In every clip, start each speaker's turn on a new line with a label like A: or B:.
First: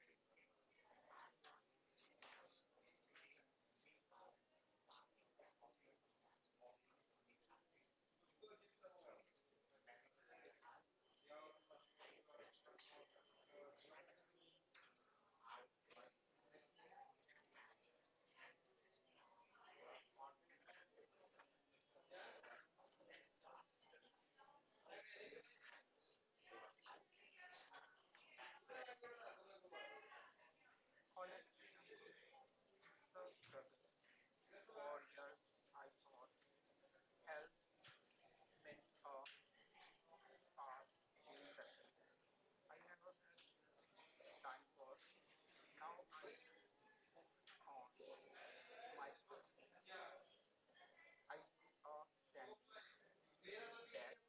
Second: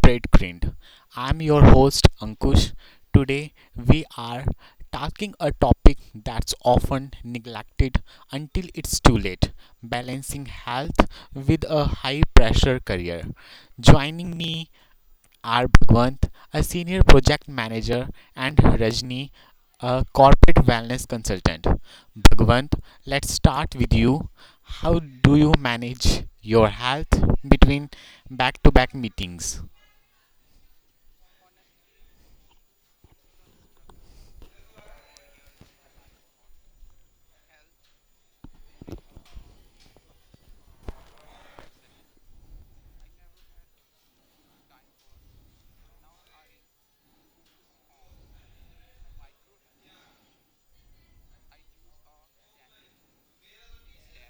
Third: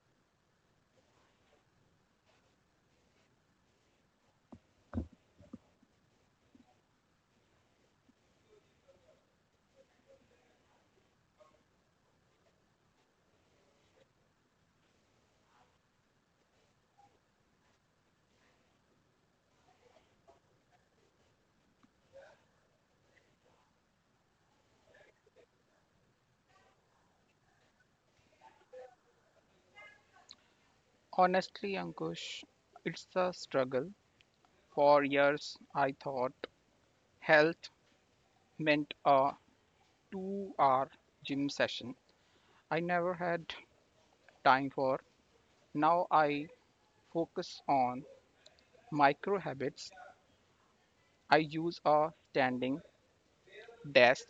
A: Corporate Grind. I'm your host Ankush. Today we are talking a topic that's often neglected until it's too late balancing health with a high pressure career. Joining me are Bhagwant, a senior project manager, and Rajni, a corporate wellness consultant. Bhagwant, let's start with you. How do you manage your health between back to back meetings?
B: Honestly, Ankush, it's a struggle. For years, I thought health meant a 2-hour gym session I never had time for. Now I focus on micro habits. I use a standing desk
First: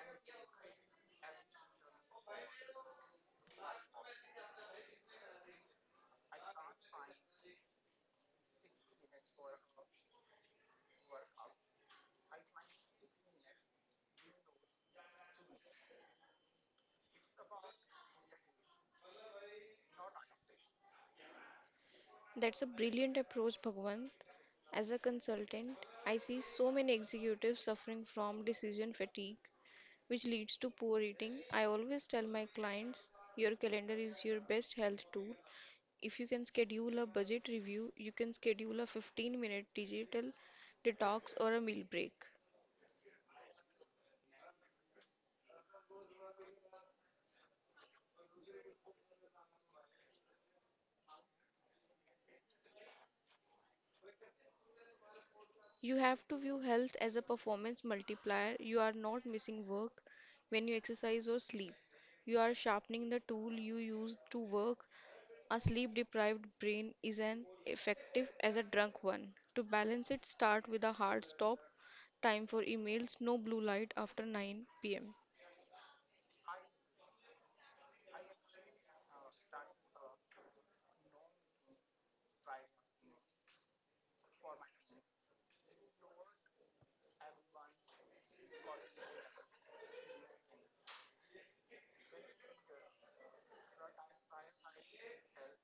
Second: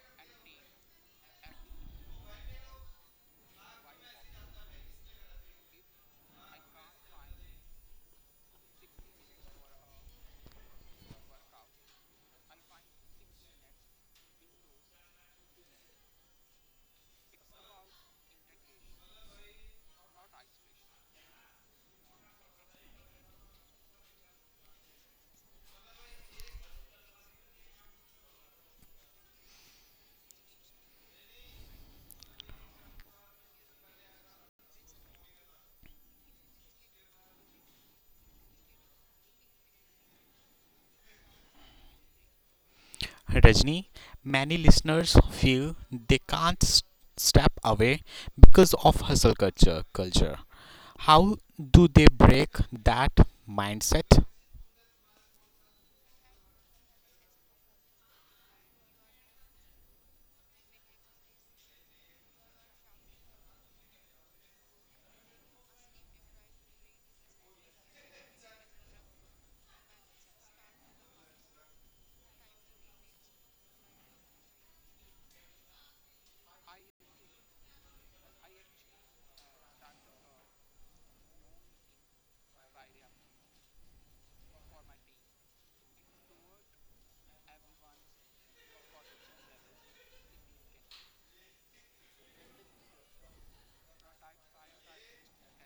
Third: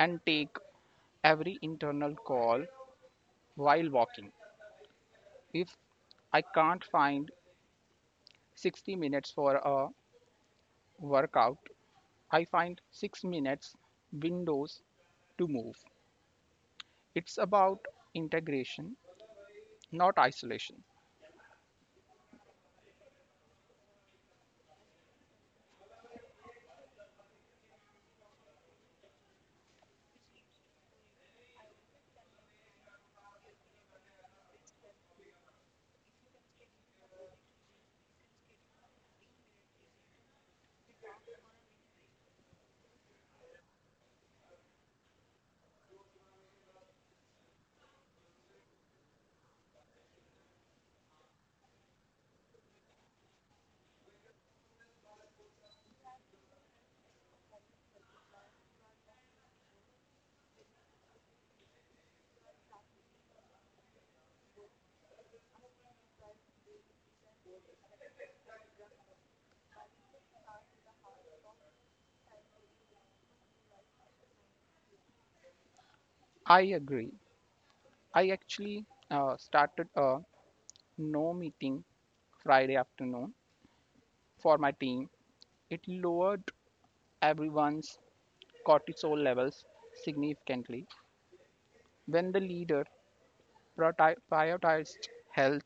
B: and take every internal call while walking. If I can't find 60 minutes for a workout, I find 6 minutes windows to move. It's about integration, not isolation.
C: That's a brilliant approach, Bhagwan. As a consultant, I see so many executives suffering from decision fatigue, which leads to poor eating. I always tell my clients your calendar is your best health tool. If you can schedule a budget review, you can schedule a 15-minute digital detox or a meal break.
A: Rajni, many listeners feel they can't step away because of hustle culture. How do they break that mindset?
C: You have to view health as a performance multiplier. You are not missing work when you exercise or sleep. You are sharpening the tool you use to work. A sleep deprived brain is as effective as a drunk one. To balance it, start with a hard stop time for emails, no blue light after 9 pm.
B: I agree. I actually started a no meeting Friday afternoon for my team. It lowered everyone's cortisol levels significantly. When the leader prioritized health,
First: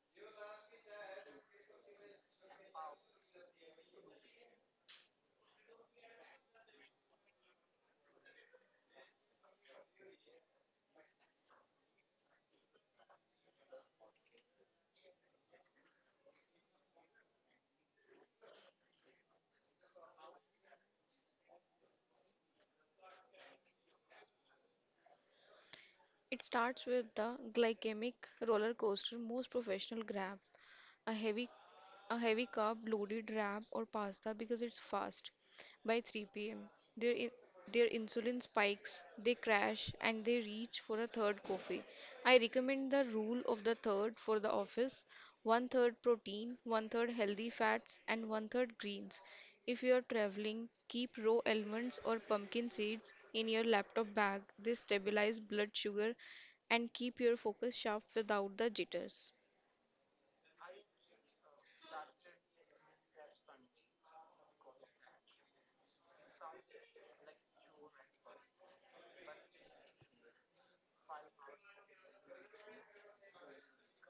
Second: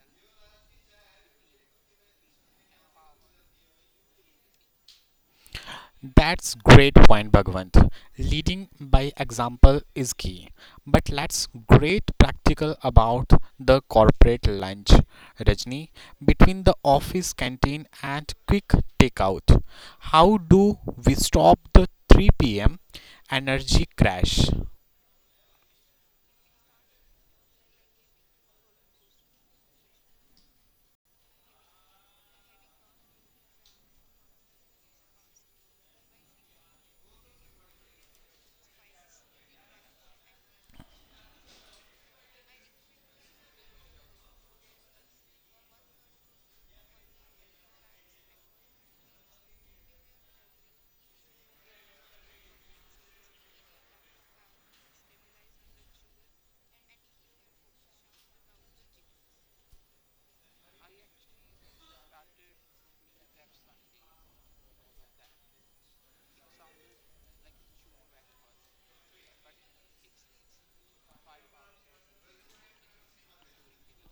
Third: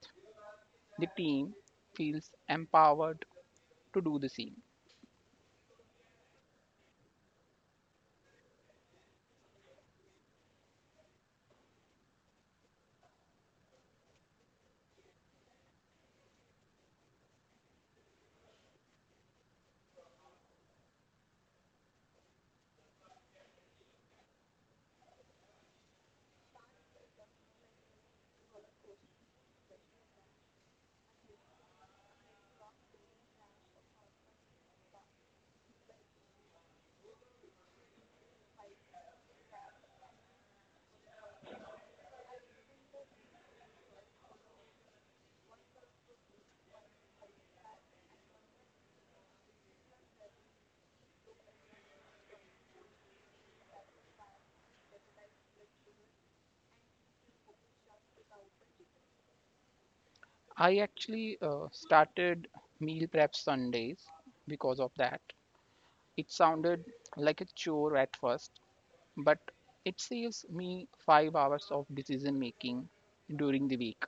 B: the team feels empowered to do the same.
A: That's great point, Bhagwant. Leading by example is key. But let's great practical about the corporate lunch, Rajni, between the office canteen and quick takeout. How do we stop the 3 p.m. energy crash?
C: It starts with the glycemic roller coaster most professionals grab. A heavy a heavy carb loaded wrap or pasta because it's fast by 3 p.m. Their in, their insulin spikes, they crash and they reach for a third coffee. I recommend the rule of the third for the office. One third protein, one third healthy fats and one third greens. If you are traveling, keep raw almonds or pumpkin seeds in your laptop bag. They stabilize blood sugar and keep your focus sharp without the jitters.
B: I actually started meal prep Sundays because of that. It sounded like a chore at first, but it saves me 5 hours of decision making during the week.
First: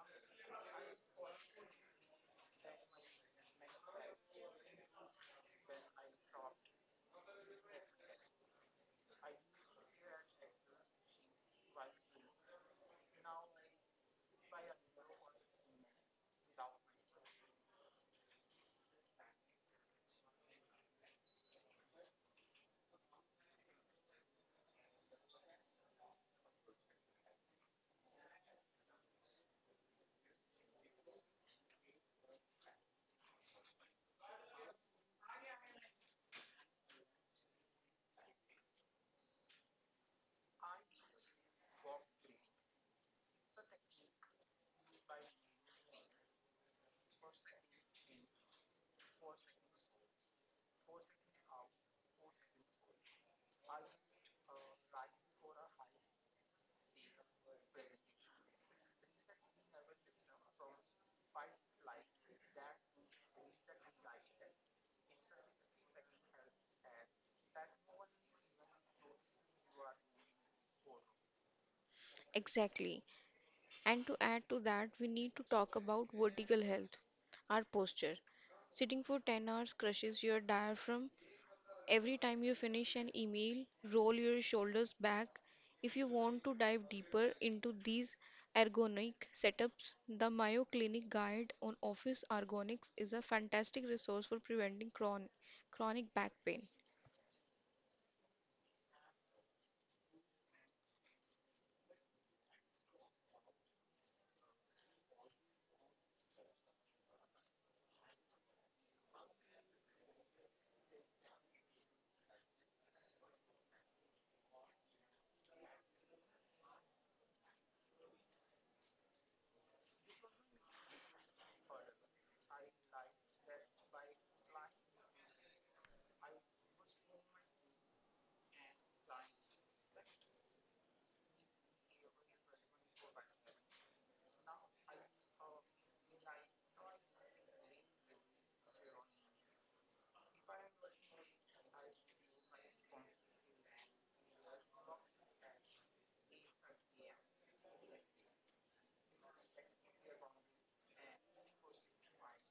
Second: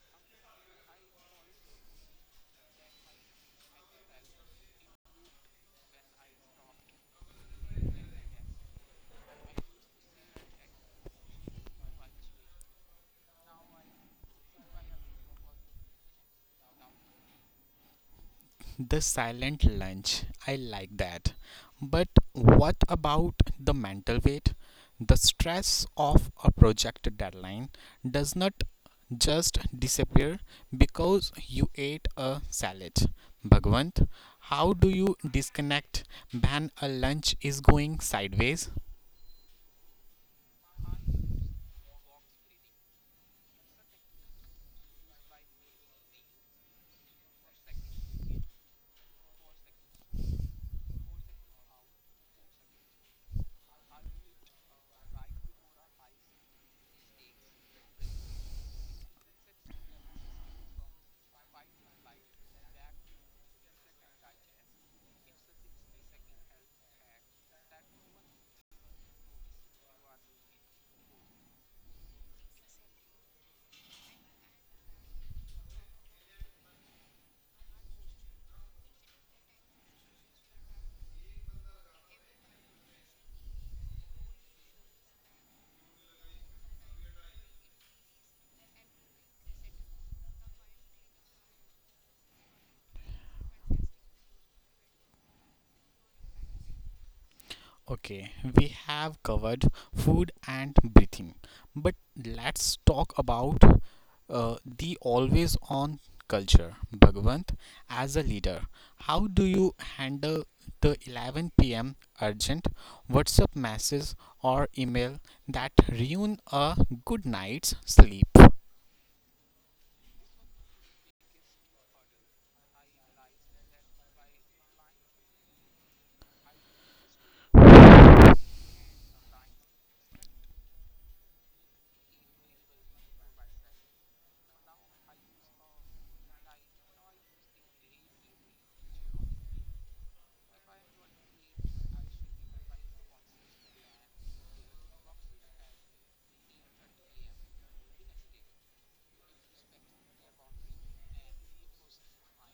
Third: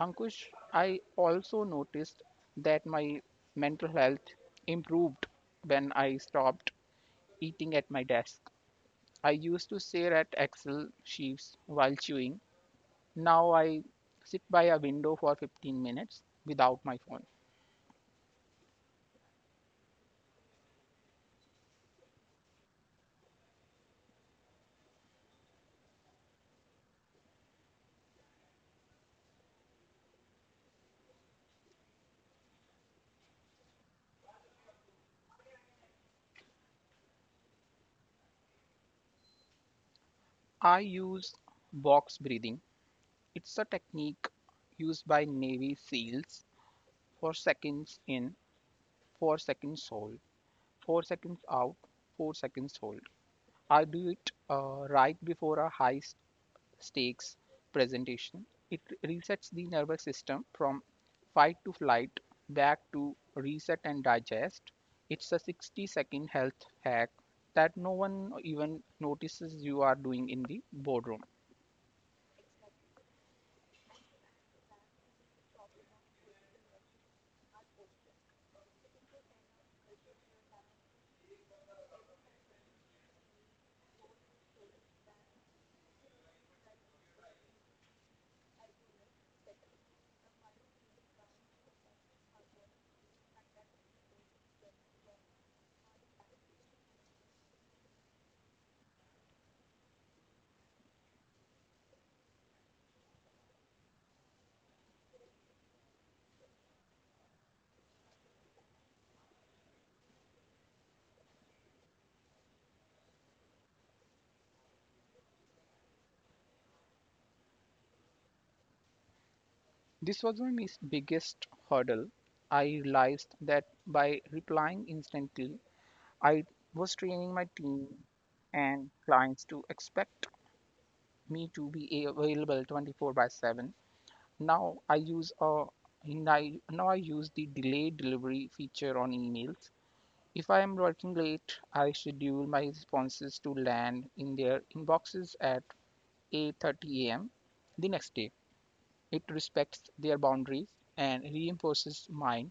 B: Ankush, I also noticed that my mental health improved when I stopped eating at my desk. I used to stare at Excel sheets while chewing. Now I sit by a window for 15 minutes without my phone.
A: The silent lunch. I like that. But what about the mental weight? The stress of a project deadline does not just disappear because you ate a salad. Bhagwant, how do you disconnect when a lunch is going sideways?
B: I use box breathing. It's a technique used by Navy SEALs for seconds in, 4 seconds hold, 4 seconds out, 4 seconds hold. I do it right before a high stakes presentation. It resets the nervous system from fight to flight back to reset and digest. It's a 60-second health hack that no one even notices you are doing in the boardroom.
C: Exactly. And to add to that, we need to talk about vertical health, our posture. Sitting for 10 hours crushes your diaphragm. Every time you finish an email, roll your shoulders back. If you want to dive deeper into these ergonomic setups, the Mayo Clinic Guide on Office Ergonomics is a fantastic resource for preventing chronic back pain.
A: Okay, we have covered food and breathing, but let's talk about the always on culture. Bhagwant, as a leader, how do you handle the 11 p.m. urgent WhatsApp message or email that ruin a good night's sleep?
B: This was my biggest hurdle. I realized that by replying instantly, I was training my team and clients to expect me to be available 24/7. Now I use a now I use the delayed delivery feature on emails. If I am working late, I schedule my responses to land in their inboxes at 8:30 a.m. the next day. It respects their boundaries and reinforces mine.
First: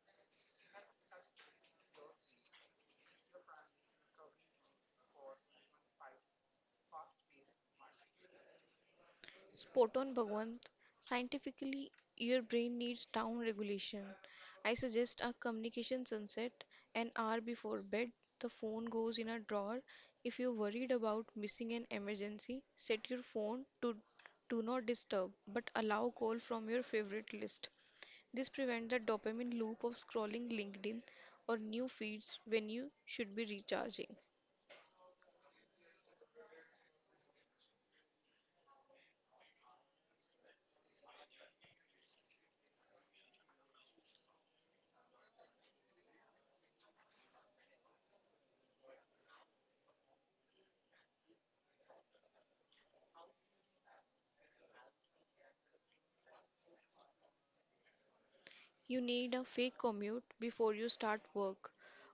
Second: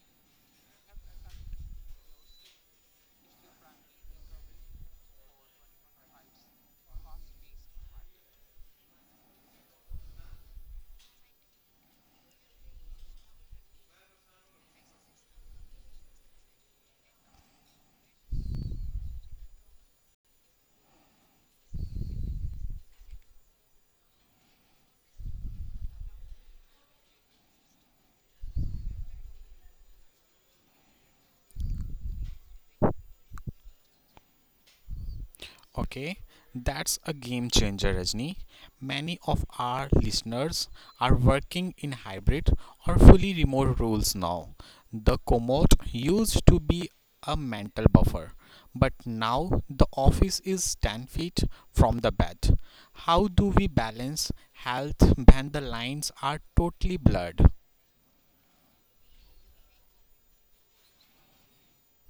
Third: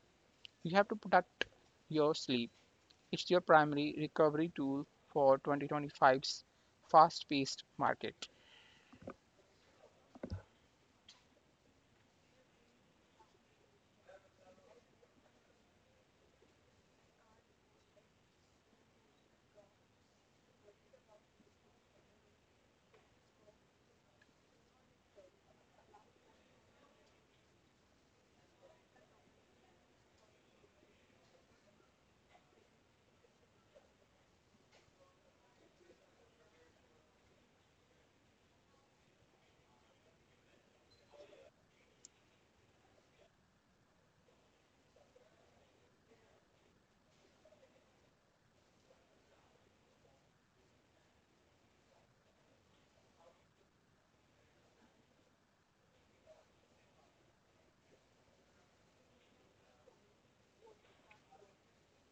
B: You have to protect your sleep. It's your primary recovery tool for 2025's fast paced market.
C: Spot on, Bhagwant. Scientifically, your brain needs down regulation. I suggest a communication sunset an hour before bed. The phone goes in a drawer. If you're worried about missing an emergency, set your phone to do not disturb but allow call from your favorite list. This prevents the dopamine loop of scrolling LinkedIn or new feeds when you should be recharging.
A: Okay, that's a game changer, Rajni. Many of our listeners are working in hybrid or fully remote roles now. The commute used to be a mental buffer, but now the office is 10 feet from the bed. How do we balance health when the lines are totally blurred?
C: You need a fake commute before you start work.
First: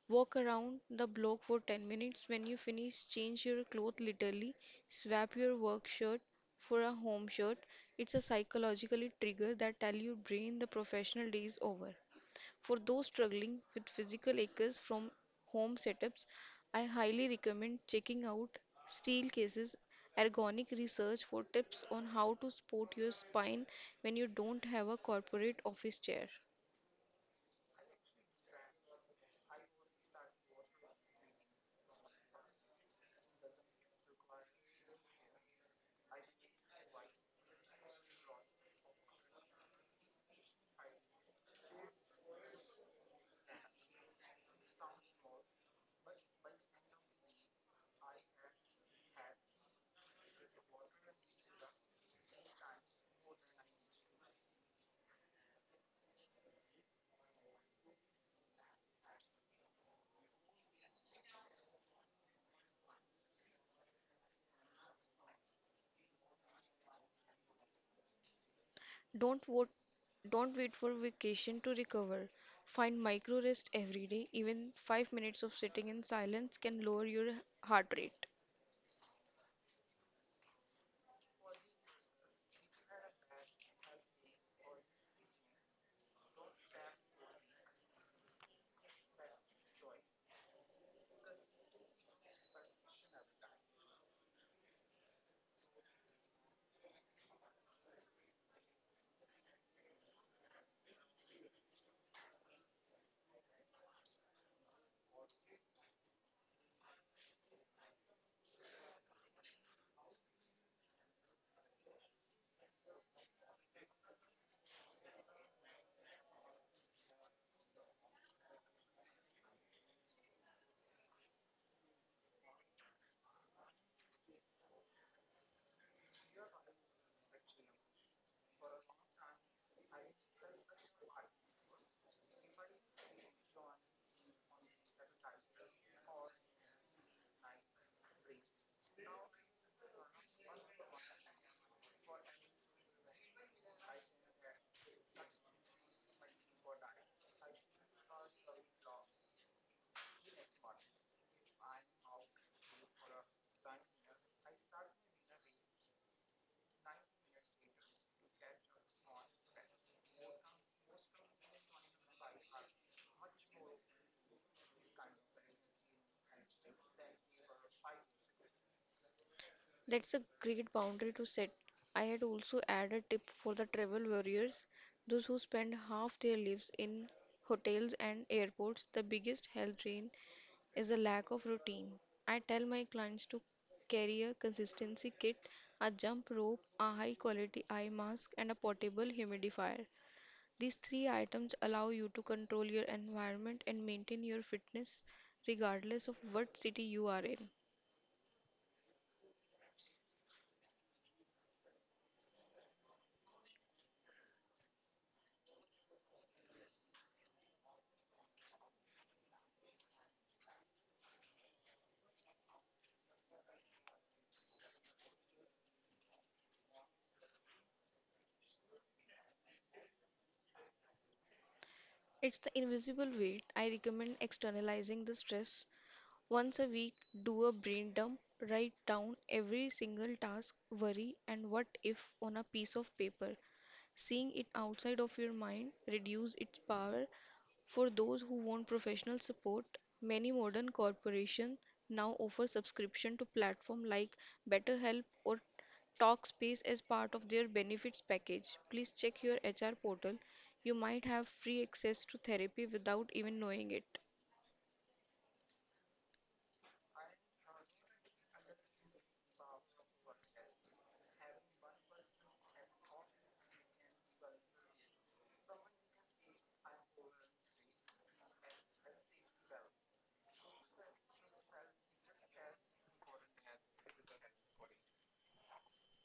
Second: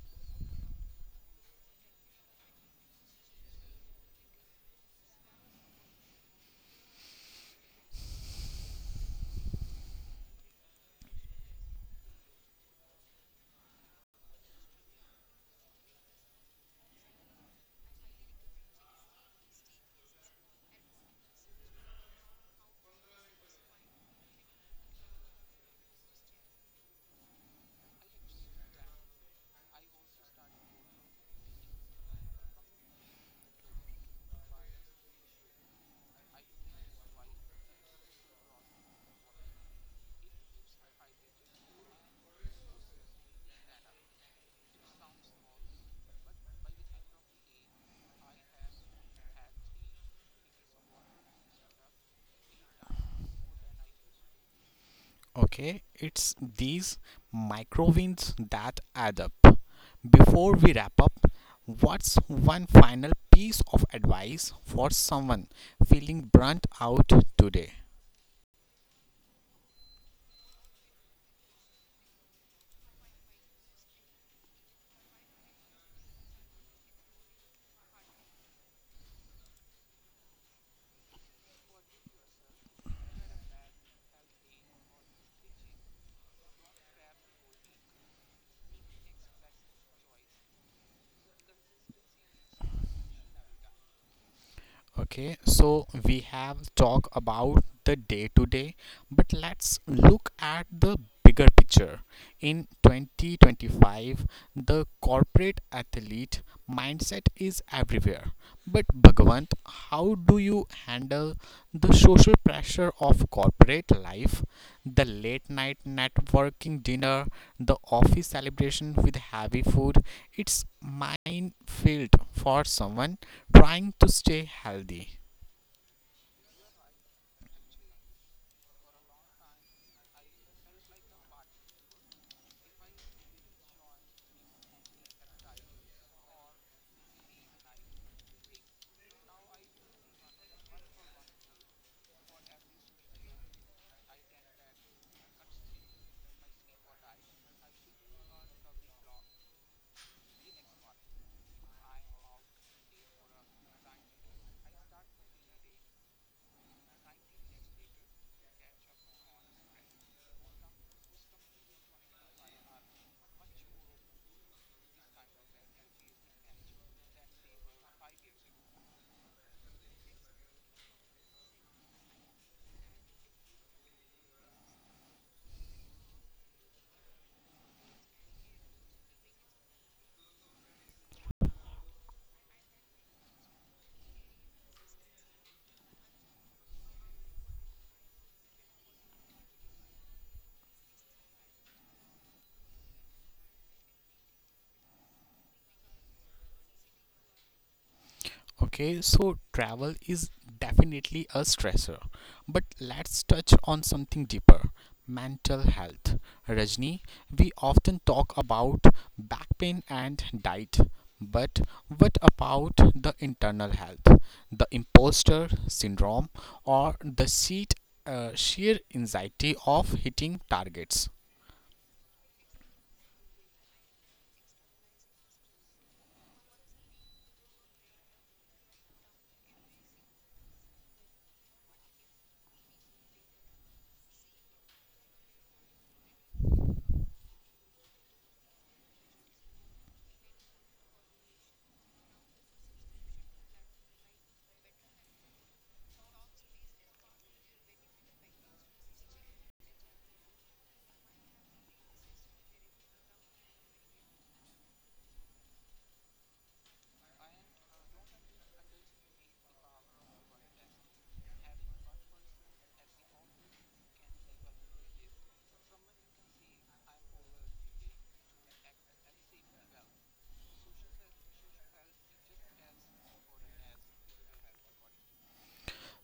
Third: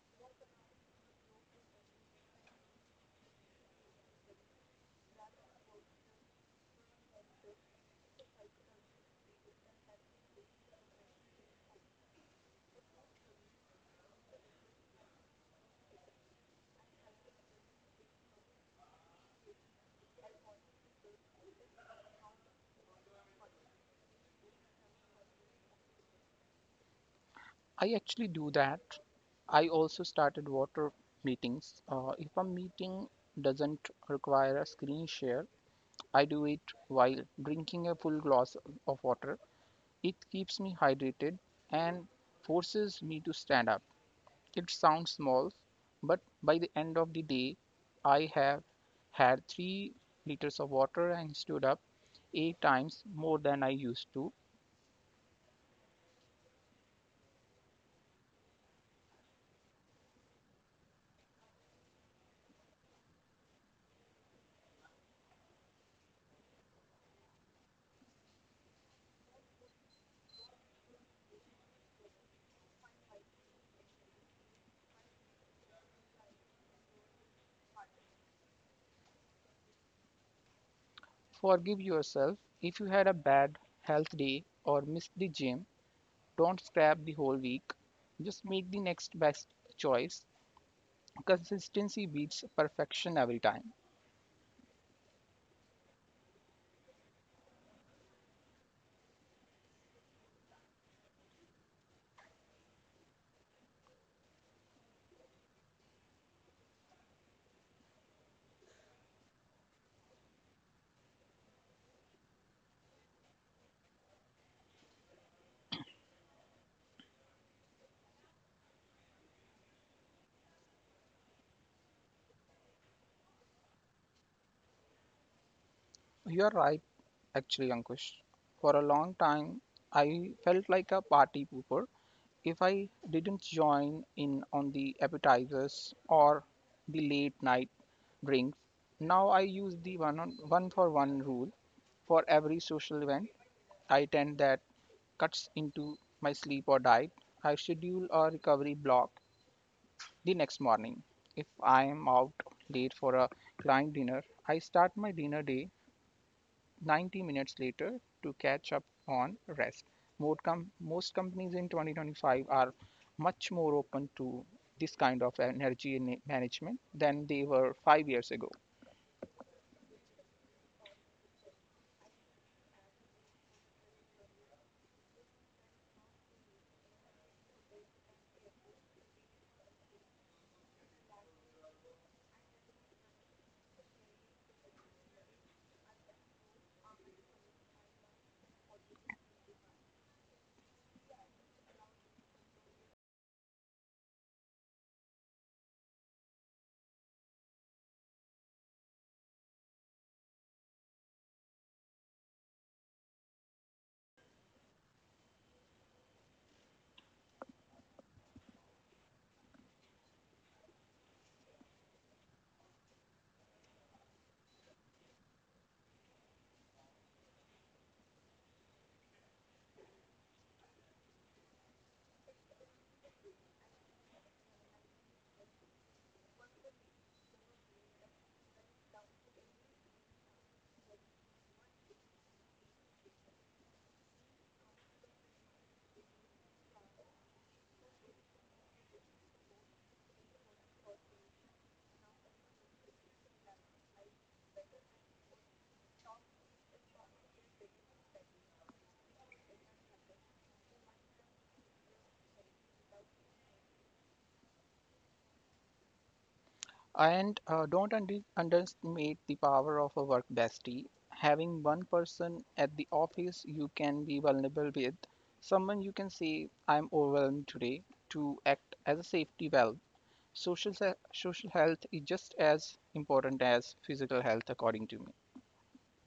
C: Walk around the block for 10 minutes. When you finish, change your clothes literally. Swap your work shirt for a home shirt. It's a psychologically trigger that tells your brain the professional day is over. For those struggling with physical aches from home setups, I highly recommend checking out Steel Cases Ergonomic Research for tips on how to support your spine when you don't have a corporate office chair.
B: I actually do that. I also started water meetings. If a meeting doesn't require a screen share, I do it while drinking a full glass of water. It keeps me hydrated and forces me to stand up. It sounds small, but by the end of the day, I have had 3 liters of water and stood up eight times more than I used to.
A: Okay, it's these micro wins that add up. Before we wrap up, what's one final piece of advice for someone feeling burnt out today?
C: Don't vote, don't wait for vacation to recover. Find micro rest every day. Even 5 minutes of sitting in silence can lower your heart rate.
B: Forgive yourself if you had a bad health day or missed the gym. Don't scrap the whole week. Just make the next best choice. Consistency beats perfection every time.
A: Okay, so we have talked about the day to day, but let's look at the bigger picture. In 2025, the corporate athlete mindset is everywhere. But Bhagwant, how do you handle the social pressure of corporate life, the late night networking dinner, the office celebration with heavy food? It's minefield for someone trying to stay healthy.
B: You're right, actually, Ankush. For a long time, I felt like a party pooper if I didn't join in on the appetizers or the late night drinks. Now I use the one on one for one rule for every social event I attend that cuts into my sleep or diet. I schedule a recovery block the next morning. If I am out late for a client dinner, I start my dinner day 90 minutes later to catch up on rest. Most companies in 2025 are much more open to this kind of energy management than they were 5 years ago.
C: That's a great boundary to set. I had also added a tip for the travel warriors, those who spend half their lives in hotels and airports. The biggest health drain is the lack of routine. I tell my clients to carry a consistency kit, a jump rope, a high quality eye mask, and a portable humidifier. These three items allow you to control your environment and maintain your fitness regardless of what city you are in.
A: Okay, so travel is definitely a stressor, but let's touch on something deeper, mental health. Rajni, we often talk about back pain and diet, but what about the internal health, the imposter syndrome, or the sheer anxiety of hitting targets?
C: It's the invisible weight. I recommend externalizing the stress. Once a week, do a brain dump. Write down every single task, worry, and what if on a piece of paper. Seeing it outside of your mind reduces its power for those who want professional support. Many modern corporations now offer subscription to platforms like BetterHelp or TalkSpace as part of their benefits package. Please check your HR portal. You might have free access to therapy without even knowing it.
B: And don't underestimate the power of a work bestie. Having one person at the office you can be vulnerable with, someone you can say, I'm overwhelmed today, to act as a safety valve. Social social health is just as important as physical health, according to me.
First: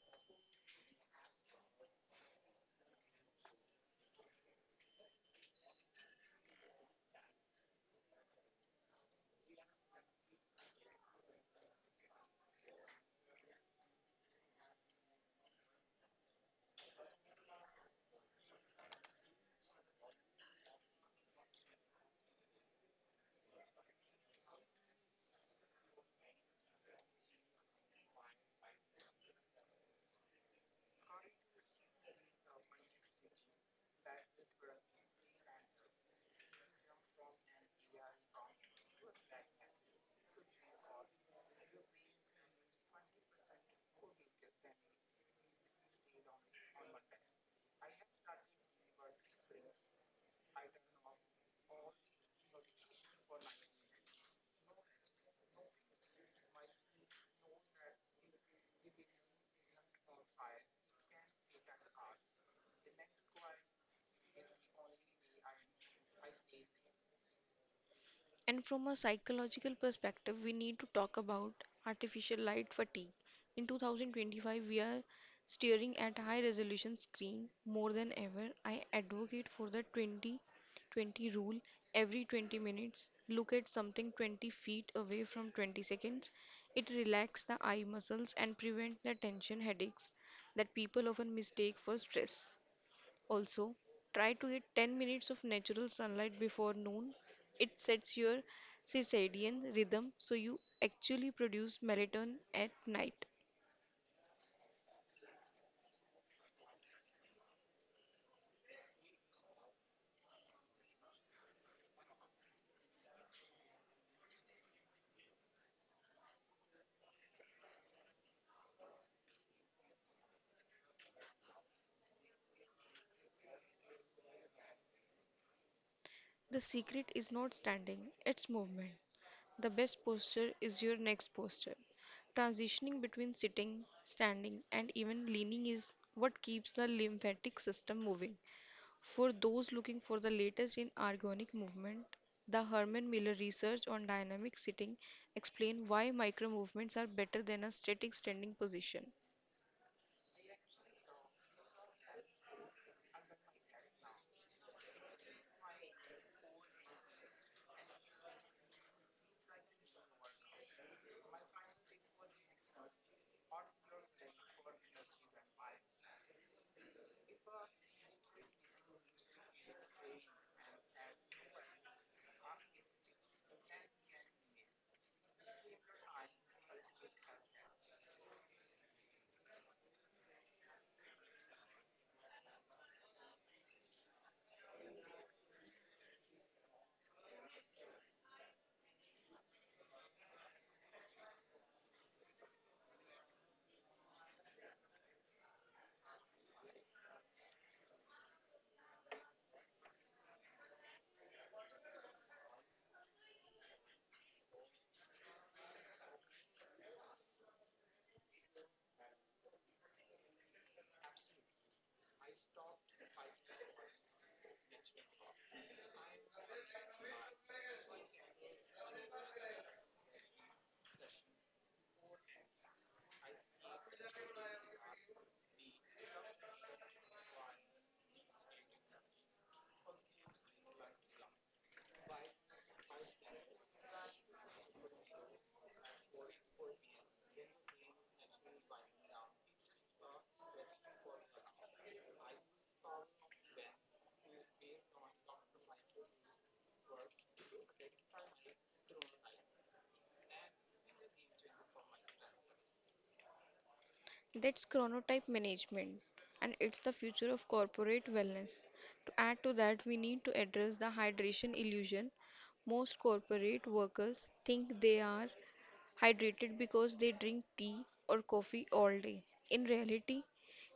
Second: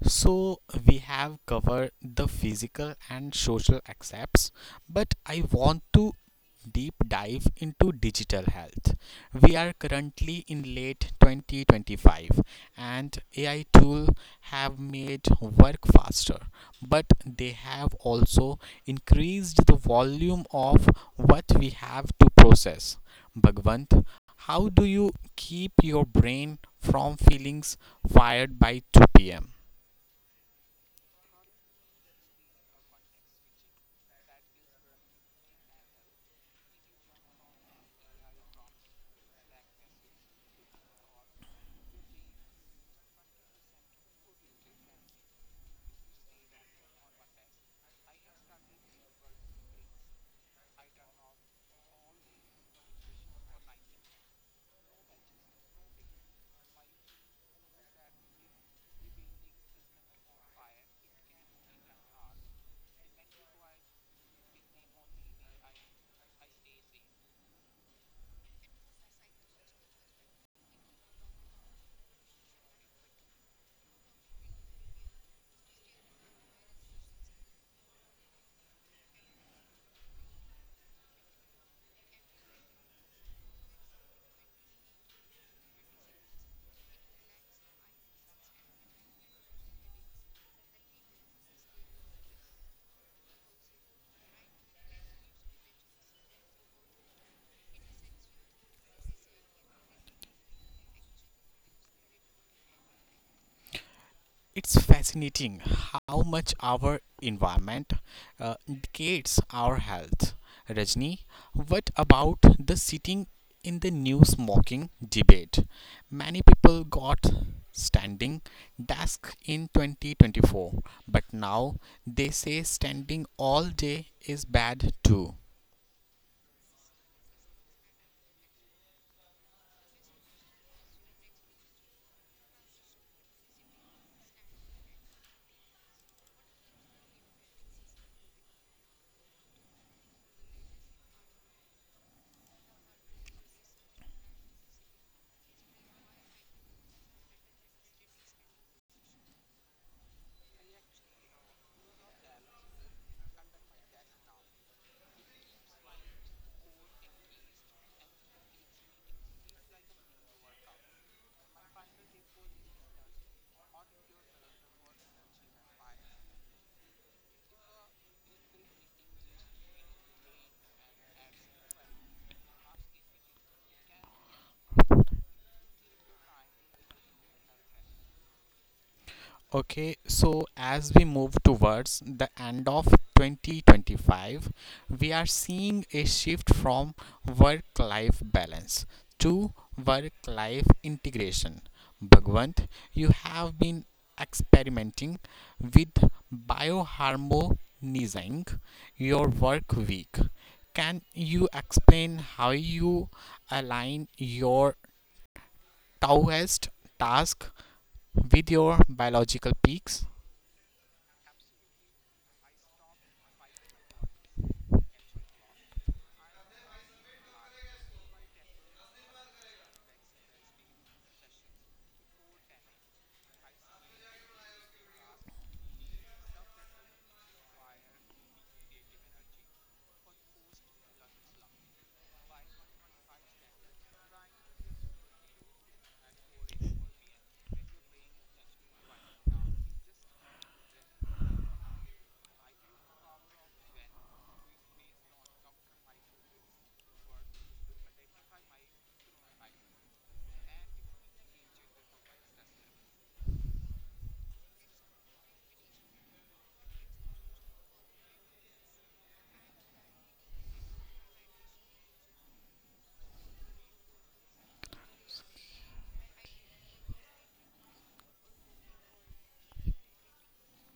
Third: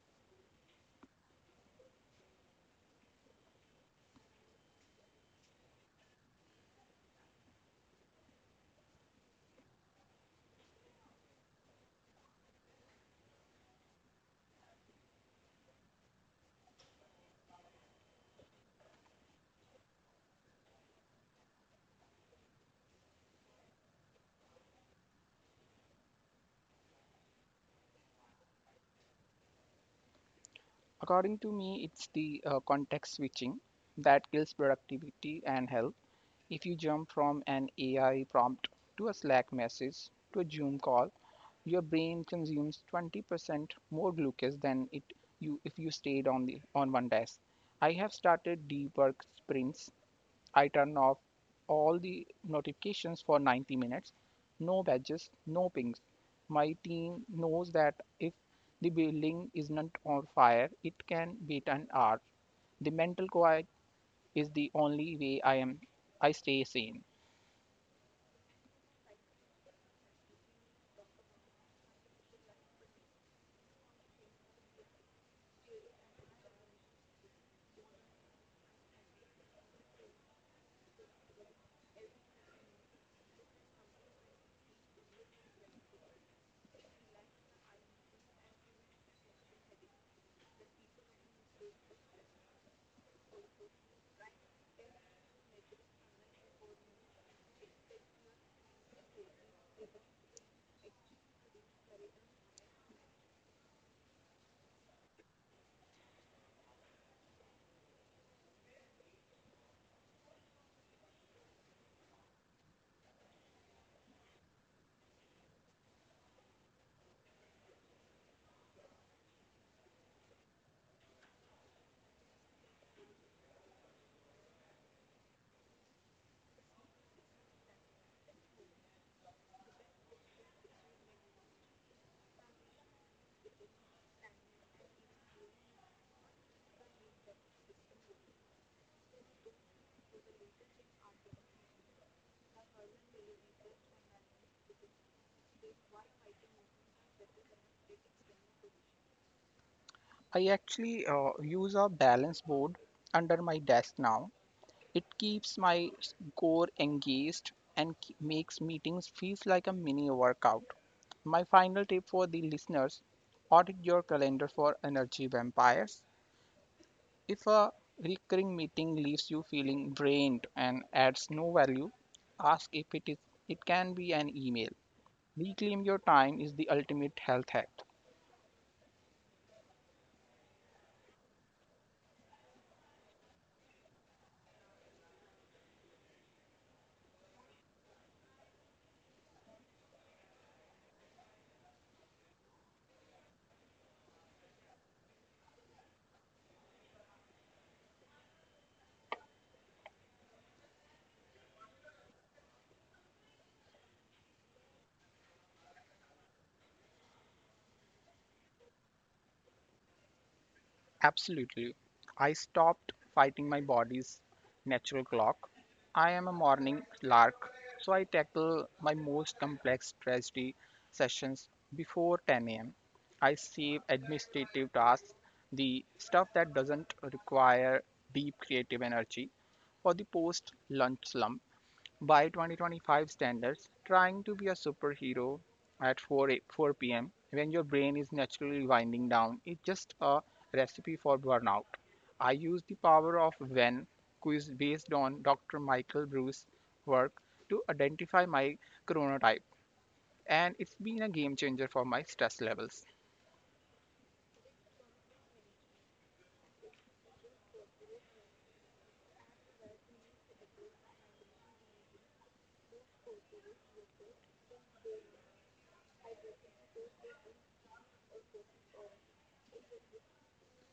A: So, we have covered the physical and social aspects, but I want to deep dive into digital health. We are currently in late 2025 and AI tools have made work faster, but they have also increased the volume of what we have to process. Bhagwant, how do you keep your brain from feelings fired by 2 p.m.?
B: According to me, it's the context switching that kills productivity and health. If you jump from an AI prompt to a Slack message to a Zoom call, your brain consumes 20% more glucose than it you if you stayed on the on one desk. I have started deep work sprints. I turn off all the notifications for 90 minutes. No badges, no pings. My team knows that if the building is not on fire, it can wait an hour. The mental quiet is the only way I stay sane.
C: And from a psychological perspective, we need to talk about artificial light fatigue. In 2025, we are staring at high resolution screen more than ever. I advocate for the 20 20 rule. Every 20 minutes, look at something 20 feet away from 20 seconds. It relaxes the eye muscles and prevents the tension headaches that people often mistake for stress. Also, try to get 10 minutes of natural sunlight before noon. It sets your circadian rhythm so you actually produce melatonin at night.
A: It's fascinating how much our environment indicates our health. Rajni, what about the sitting in the new smoking debate? Many people got standing desk in 2024, but now they say standing all day is bad too.
C: The secret is not standing, it's movement. The best posture is your next posture. Transitioning between sitting, standing, and even leaning is what keeps the lymphatic system moving. For those looking for the latest in organic movement, the Herman Miller research on dynamic sitting explain why micro movements are better than a static standing position.
B: I actually use a balance board under my desk now. It keeps my core engaged and makes meetings feels like a mini workout. My final tip for the listeners: audit your calendar for energy vampires. If a recurring meeting leaves you feeling drained and adds no value, ask if it can be an email. Reclaim your time is the ultimate health hack.
A: Okay, so as we move towards the end of 2025, we are seeing a shift from work life balance to work life integration. Bhagwant, you have been experimenting with bioharmonizing your work week. Can you explain how you align your Taoist task with your biological peaks?
B: Absolutely. I stopped fighting my body's natural clock. I am a morning lark, so I tackle my most complex strategy sessions before 10 a.m. I save administrative tasks, the stuff that doesn't require deep creative energy, for the post lunch slump. By 2025 standards, trying to be a superhero at 4 p.m. when your brain is naturally winding down is just a recipe for burnout. I use the power of when quiz based on Dr. Michael Bruce's work to identify my chronotype, and it's been a game changer for my stress levels.
C: That's chronotype management and it's the future of corporate wellness. To add to that, we need to address the hydration illusion. Most corporate workers think they are hydrated because they drink tea or coffee all day. In reality,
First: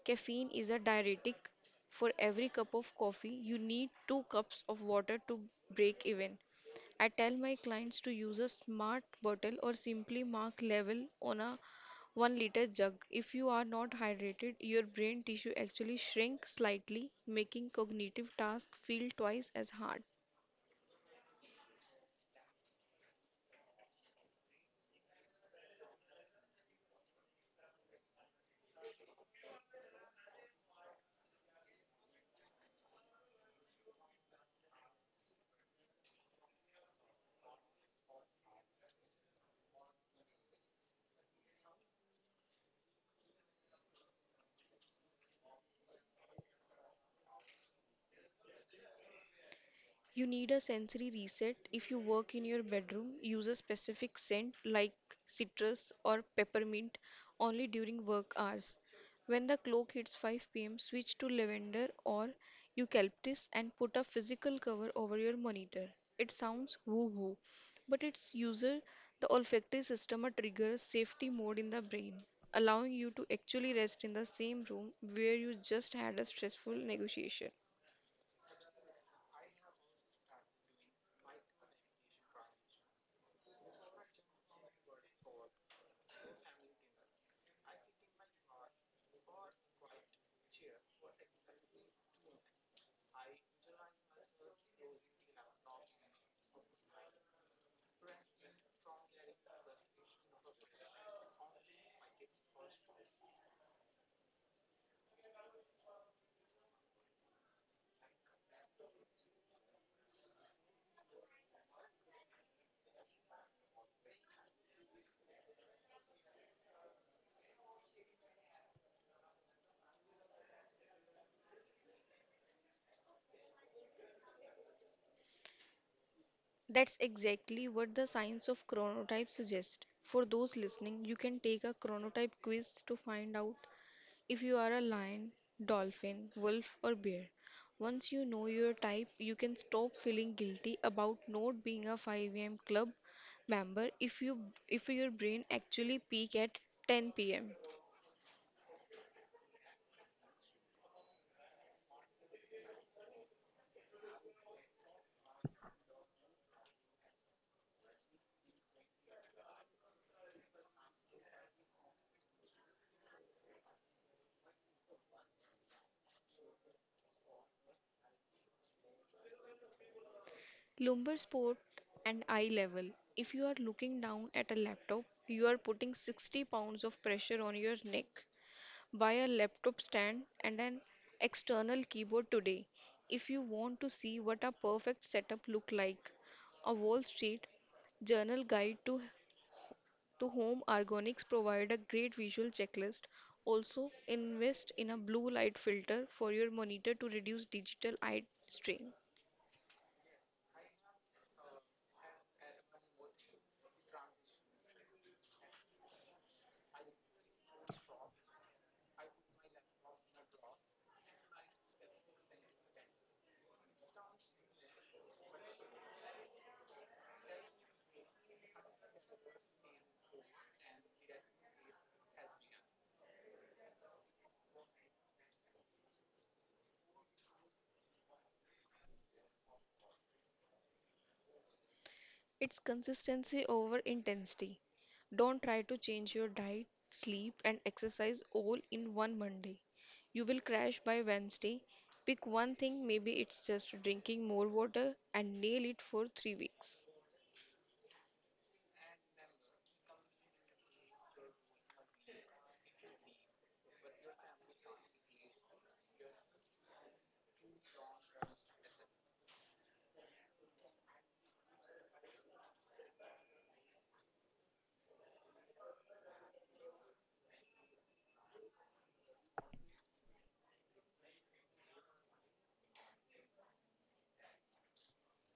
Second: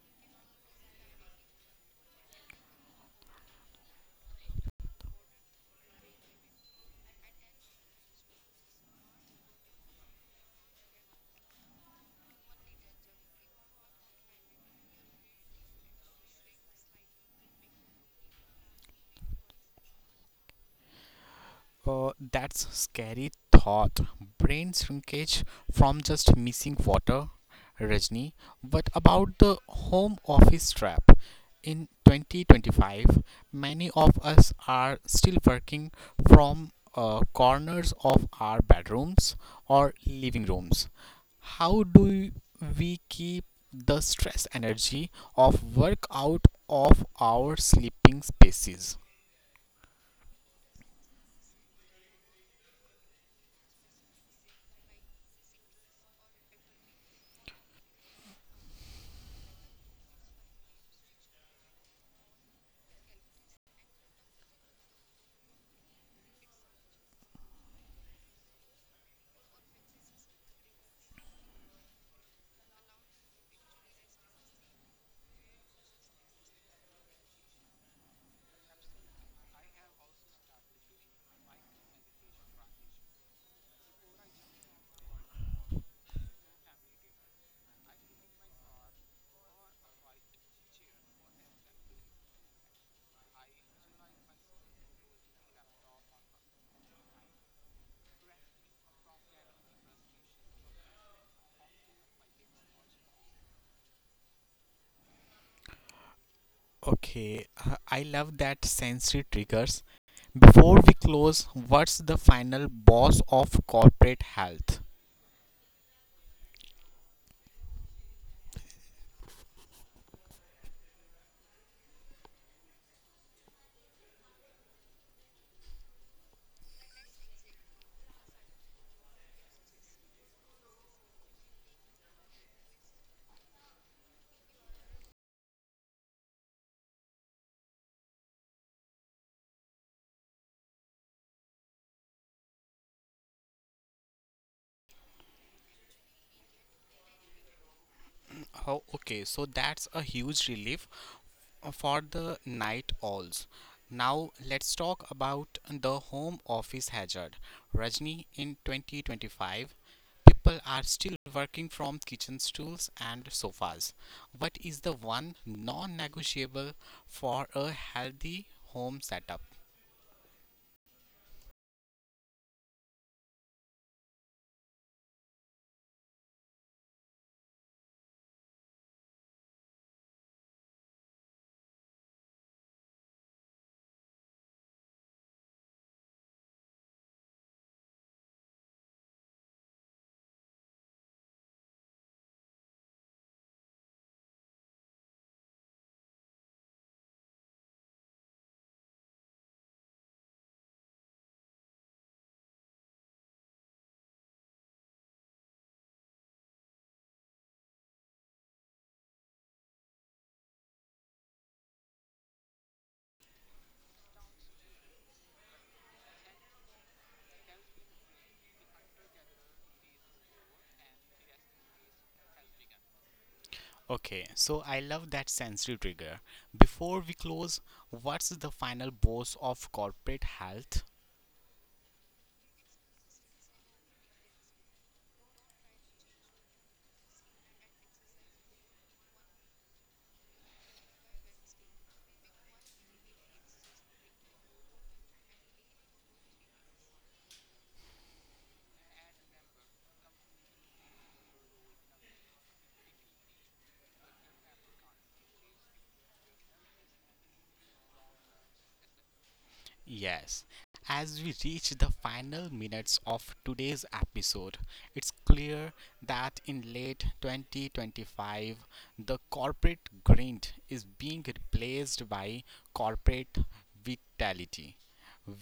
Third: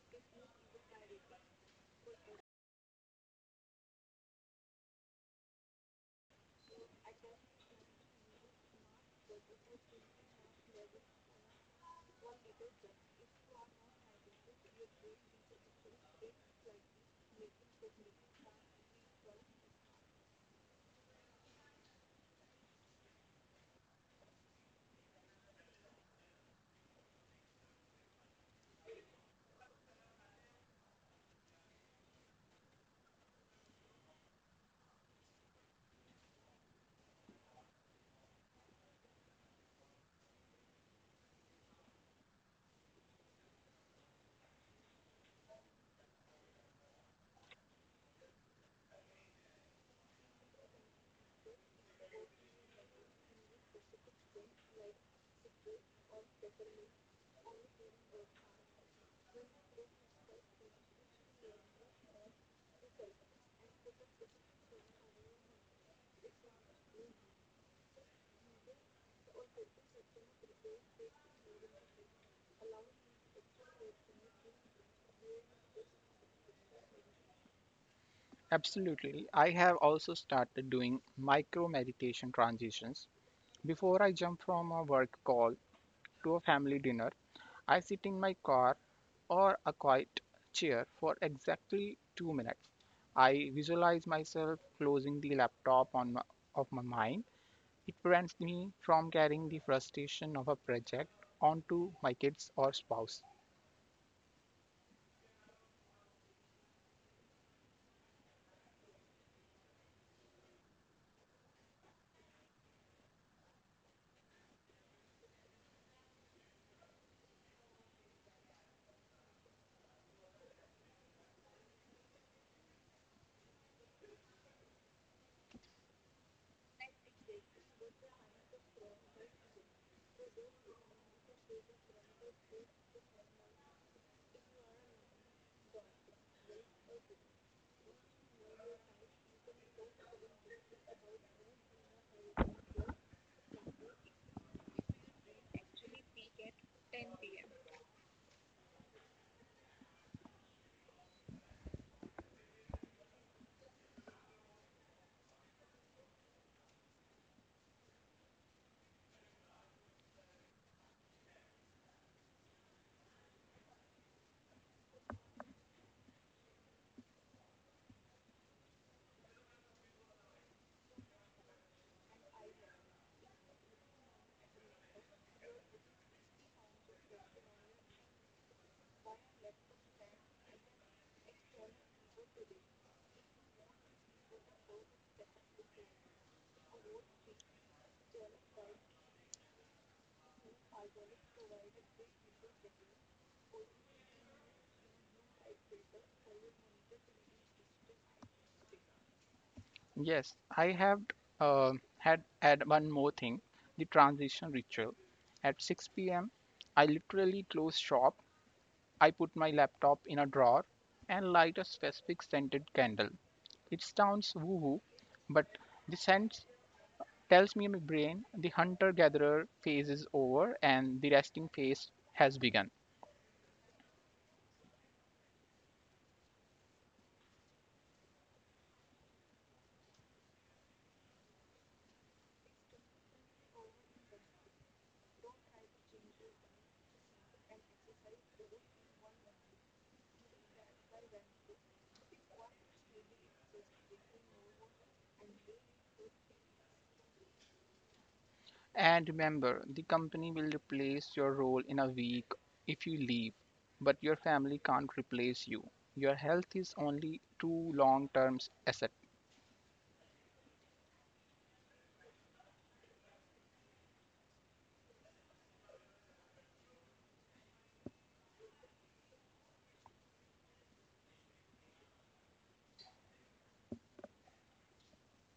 C: caffeine is a diuretic. For every cup of coffee, you need 2 cups of water to break even. I tell my clients to use a smart bottle or simply mark level on a 1 liter jug. If you are not hydrated, your brain tissue actually shrinks slightly, making cognitive tasks feel twice as hard.
A: That's scary thought. Brain shrinkage from just missing water, Rajni. What about the home office trap? In 2025, many of us are still working from corners of our bedrooms or living rooms. How do we keep the stress energy of work out of our sleeping spaces?
C: You need a sensory reset if you work in your bedroom. Use a specific scent like citrus or peppermint only during work hours. When the clock hits 5 p.m., switch to lavender or eucalyptus and put a physical cover over your monitor. It sounds woo woo, but it's user the olfactory system a trigger safety mode in the brain, allowing you to actually rest in the same room where you just had a stressful negotiation.
B: Absolutely. I have also started doing micro meditation transitions. Before I jump from a work call to a family dinner, I sit in my car or a quiet chair for exactly 2 minutes. I visualize myself closing the laptop of my mind. It prevents me from carrying the frustration of a project onto my kids or spouse.
A: Okay, I love that sensory triggers. Before we close, what's the final boss of corporate health?
C: That's exactly what the science of chronotype suggests. For those listening, you can take a chronotype quiz to find out if you are a lion, dolphin, wolf, or bear. Once you know your type, you can stop feeling guilty about not being a 5 a.m. club member if your brain actually peak at 10 p.m.
A: Oh, okay, so that's a huge relief for the night owls. Now let's talk about the home office hazard. Rajni, in 2025, people are still working from kitchen stools and sofas. What is the one non negotiable for a healthy home setup?
C: Lumbar spot and eye level. If you are looking down at a laptop, you are putting 60 pounds of pressure on your neck. Buy a laptop stand and an external keyboard today if you want to see what a perfect setup look like. A Wall Street Journal guide to home ergonomics provide a great visual checklist. Also, invest in a blue light filter for your monitor to reduce digital eye strain.
B: Yes, I have uh, had add one more thing: the transition ritual. At 6 p.m., I literally close shop. I put my laptop in a drawer and light a specific scented candle. It sounds woo hoo, but the scent tells me in my brain the hunter gatherer phase is over and the resting phase has begun.
A: Okay, so I love that sensory trigger. Before we close, what's the final boss of corporate health?
C: It's consistency over intensity. Don't try to change your diet, sleep, and exercise all in one Monday. You will crash by Wednesday. Pick one thing, maybe it's just drinking more water, and nail it for 3 weeks.
B: And remember, the company will replace your role in a week if you leave, but your family can't replace you. Your health is only two long term asset.
A: Yes, as we reach the final minutes of today's episode, it's clear that in late 2025, the corporate grind is being replaced by corporate vitality.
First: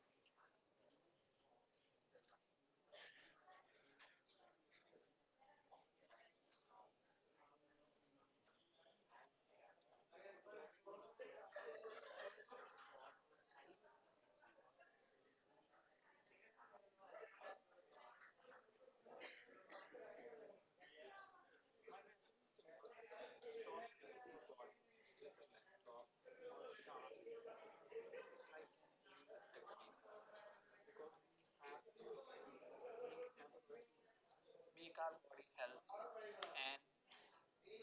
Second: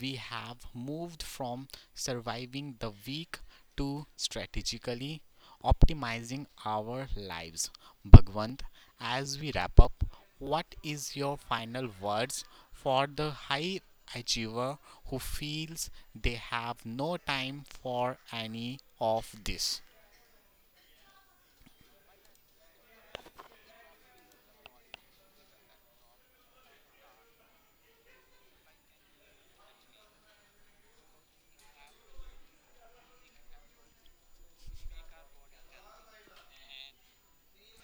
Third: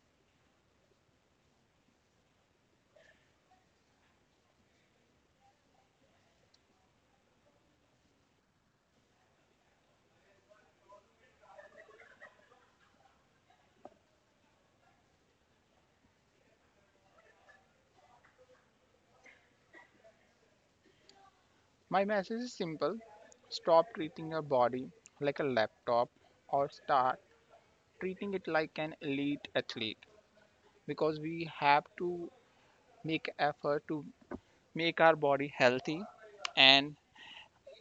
A: We have moved from surviving the week to strategically optimizing our lives. Bhagwant, as we wrap up, what is your final words for the high achiever who feels they have no time for any of this?
B: My message is simple: stop treating your body like a laptop or start treating it like an elite athlete, because we have to make effort to make our body healthy, and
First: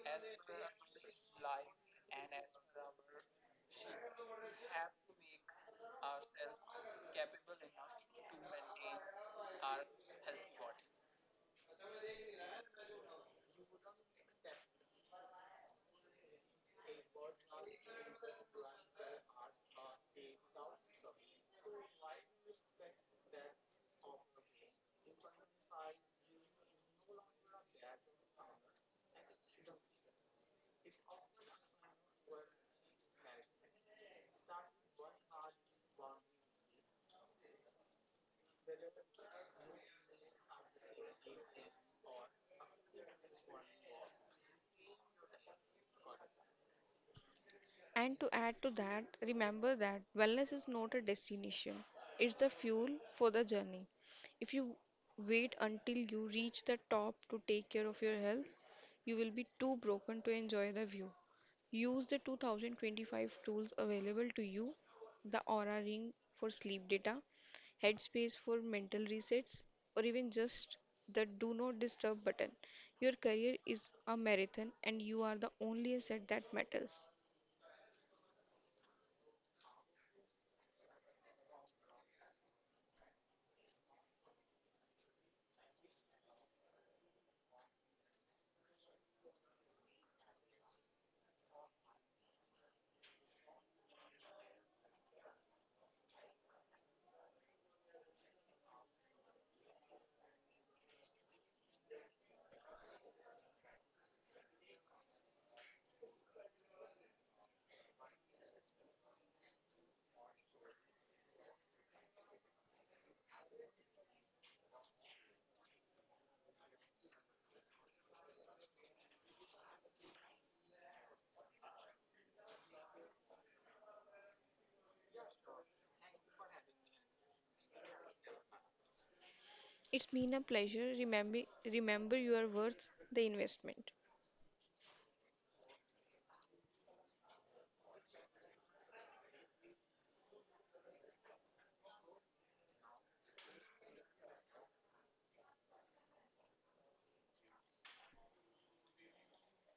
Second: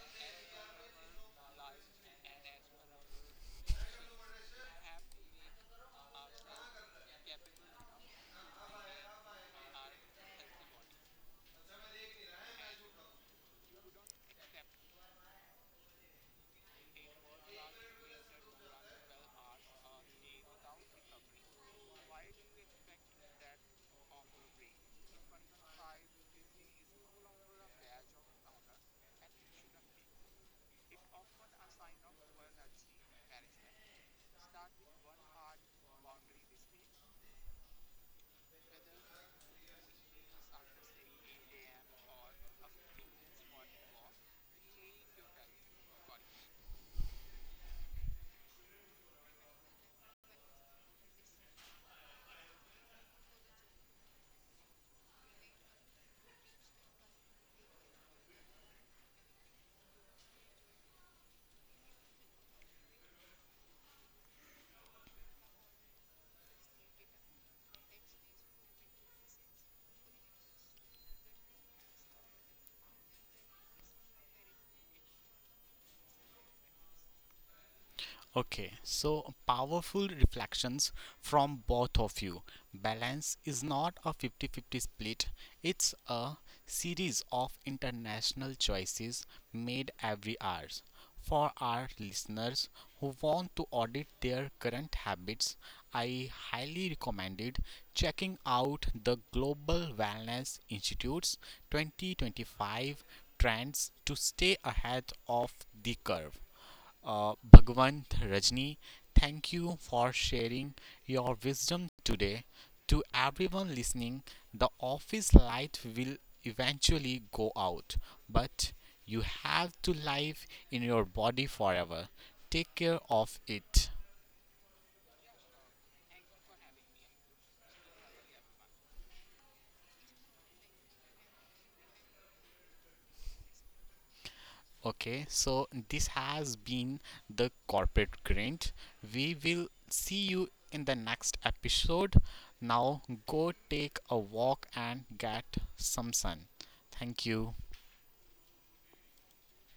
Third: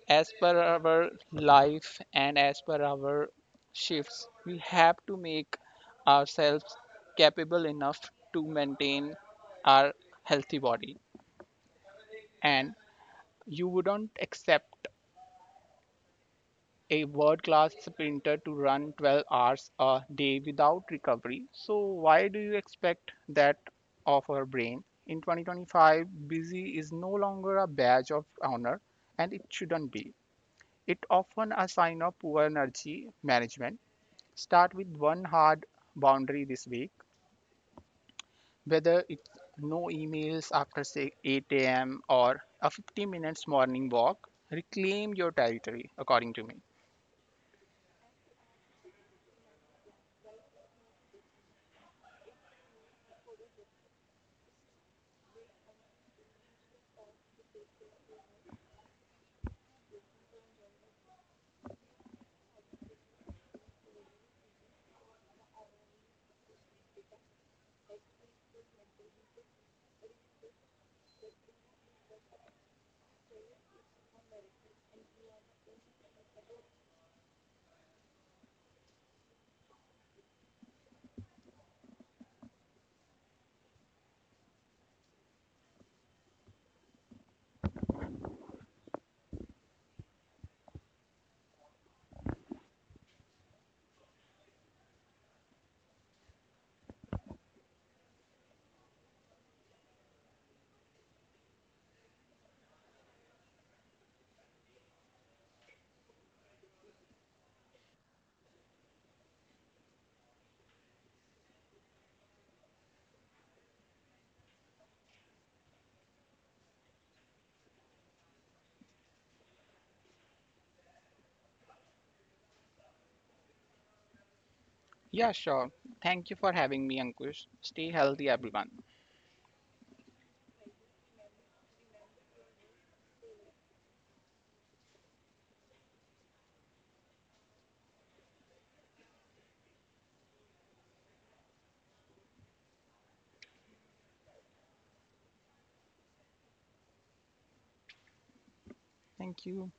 B: as per our life and as per our shifts we have to make ourselves capable enough to maintain our healthy body. And you wouldn't accept a world class sprinter to run 12 hours a day without recovery. So, why do you expect that of our brain? In 2025, busy is no longer a badge of honor and it shouldn't be. It often a sign of poor energy management. Start with one hard boundary this week, whether it's no emails after say 8 a.m. or a 50 minutes morning walk. Reclaim your territory, according to me.
C: And to add to that, remember that wellness is not a destination, it's the fuel for the journey. If you wait until you reach the top to take care of your health, you will be too broken to enjoy the view. Use the 2025 tools available to you the Aura Ring for sleep data, Headspace for mental resets, or even just the Do Not Disturb button. Your career is a marathon, and you are the only asset that matters.
A: Okay, so powerful reflections from both of you. Balance is not a 50-50 split, it's a series of international choices made every hour. For our listeners who want to audit their current habits, I highly recommended checking out the Global Wellness Institute's 2025 trends to stay ahead of the curve. Bhagwant Rajni, thank you for sharing your wisdom today. To everyone listening, the office light will eventually go out, but you have to live in your body forever. Take care of it.
B: Yeah, sure. Thank you for having me, Ankush. Stay healthy, everyone.
C: It's been a pleasure. Remember, you are worth the investment.
A: Okay, so this has been the corporate grind. We will see you in the next episode. Now go take a walk and get some sun. Thank you.
B: Thank you.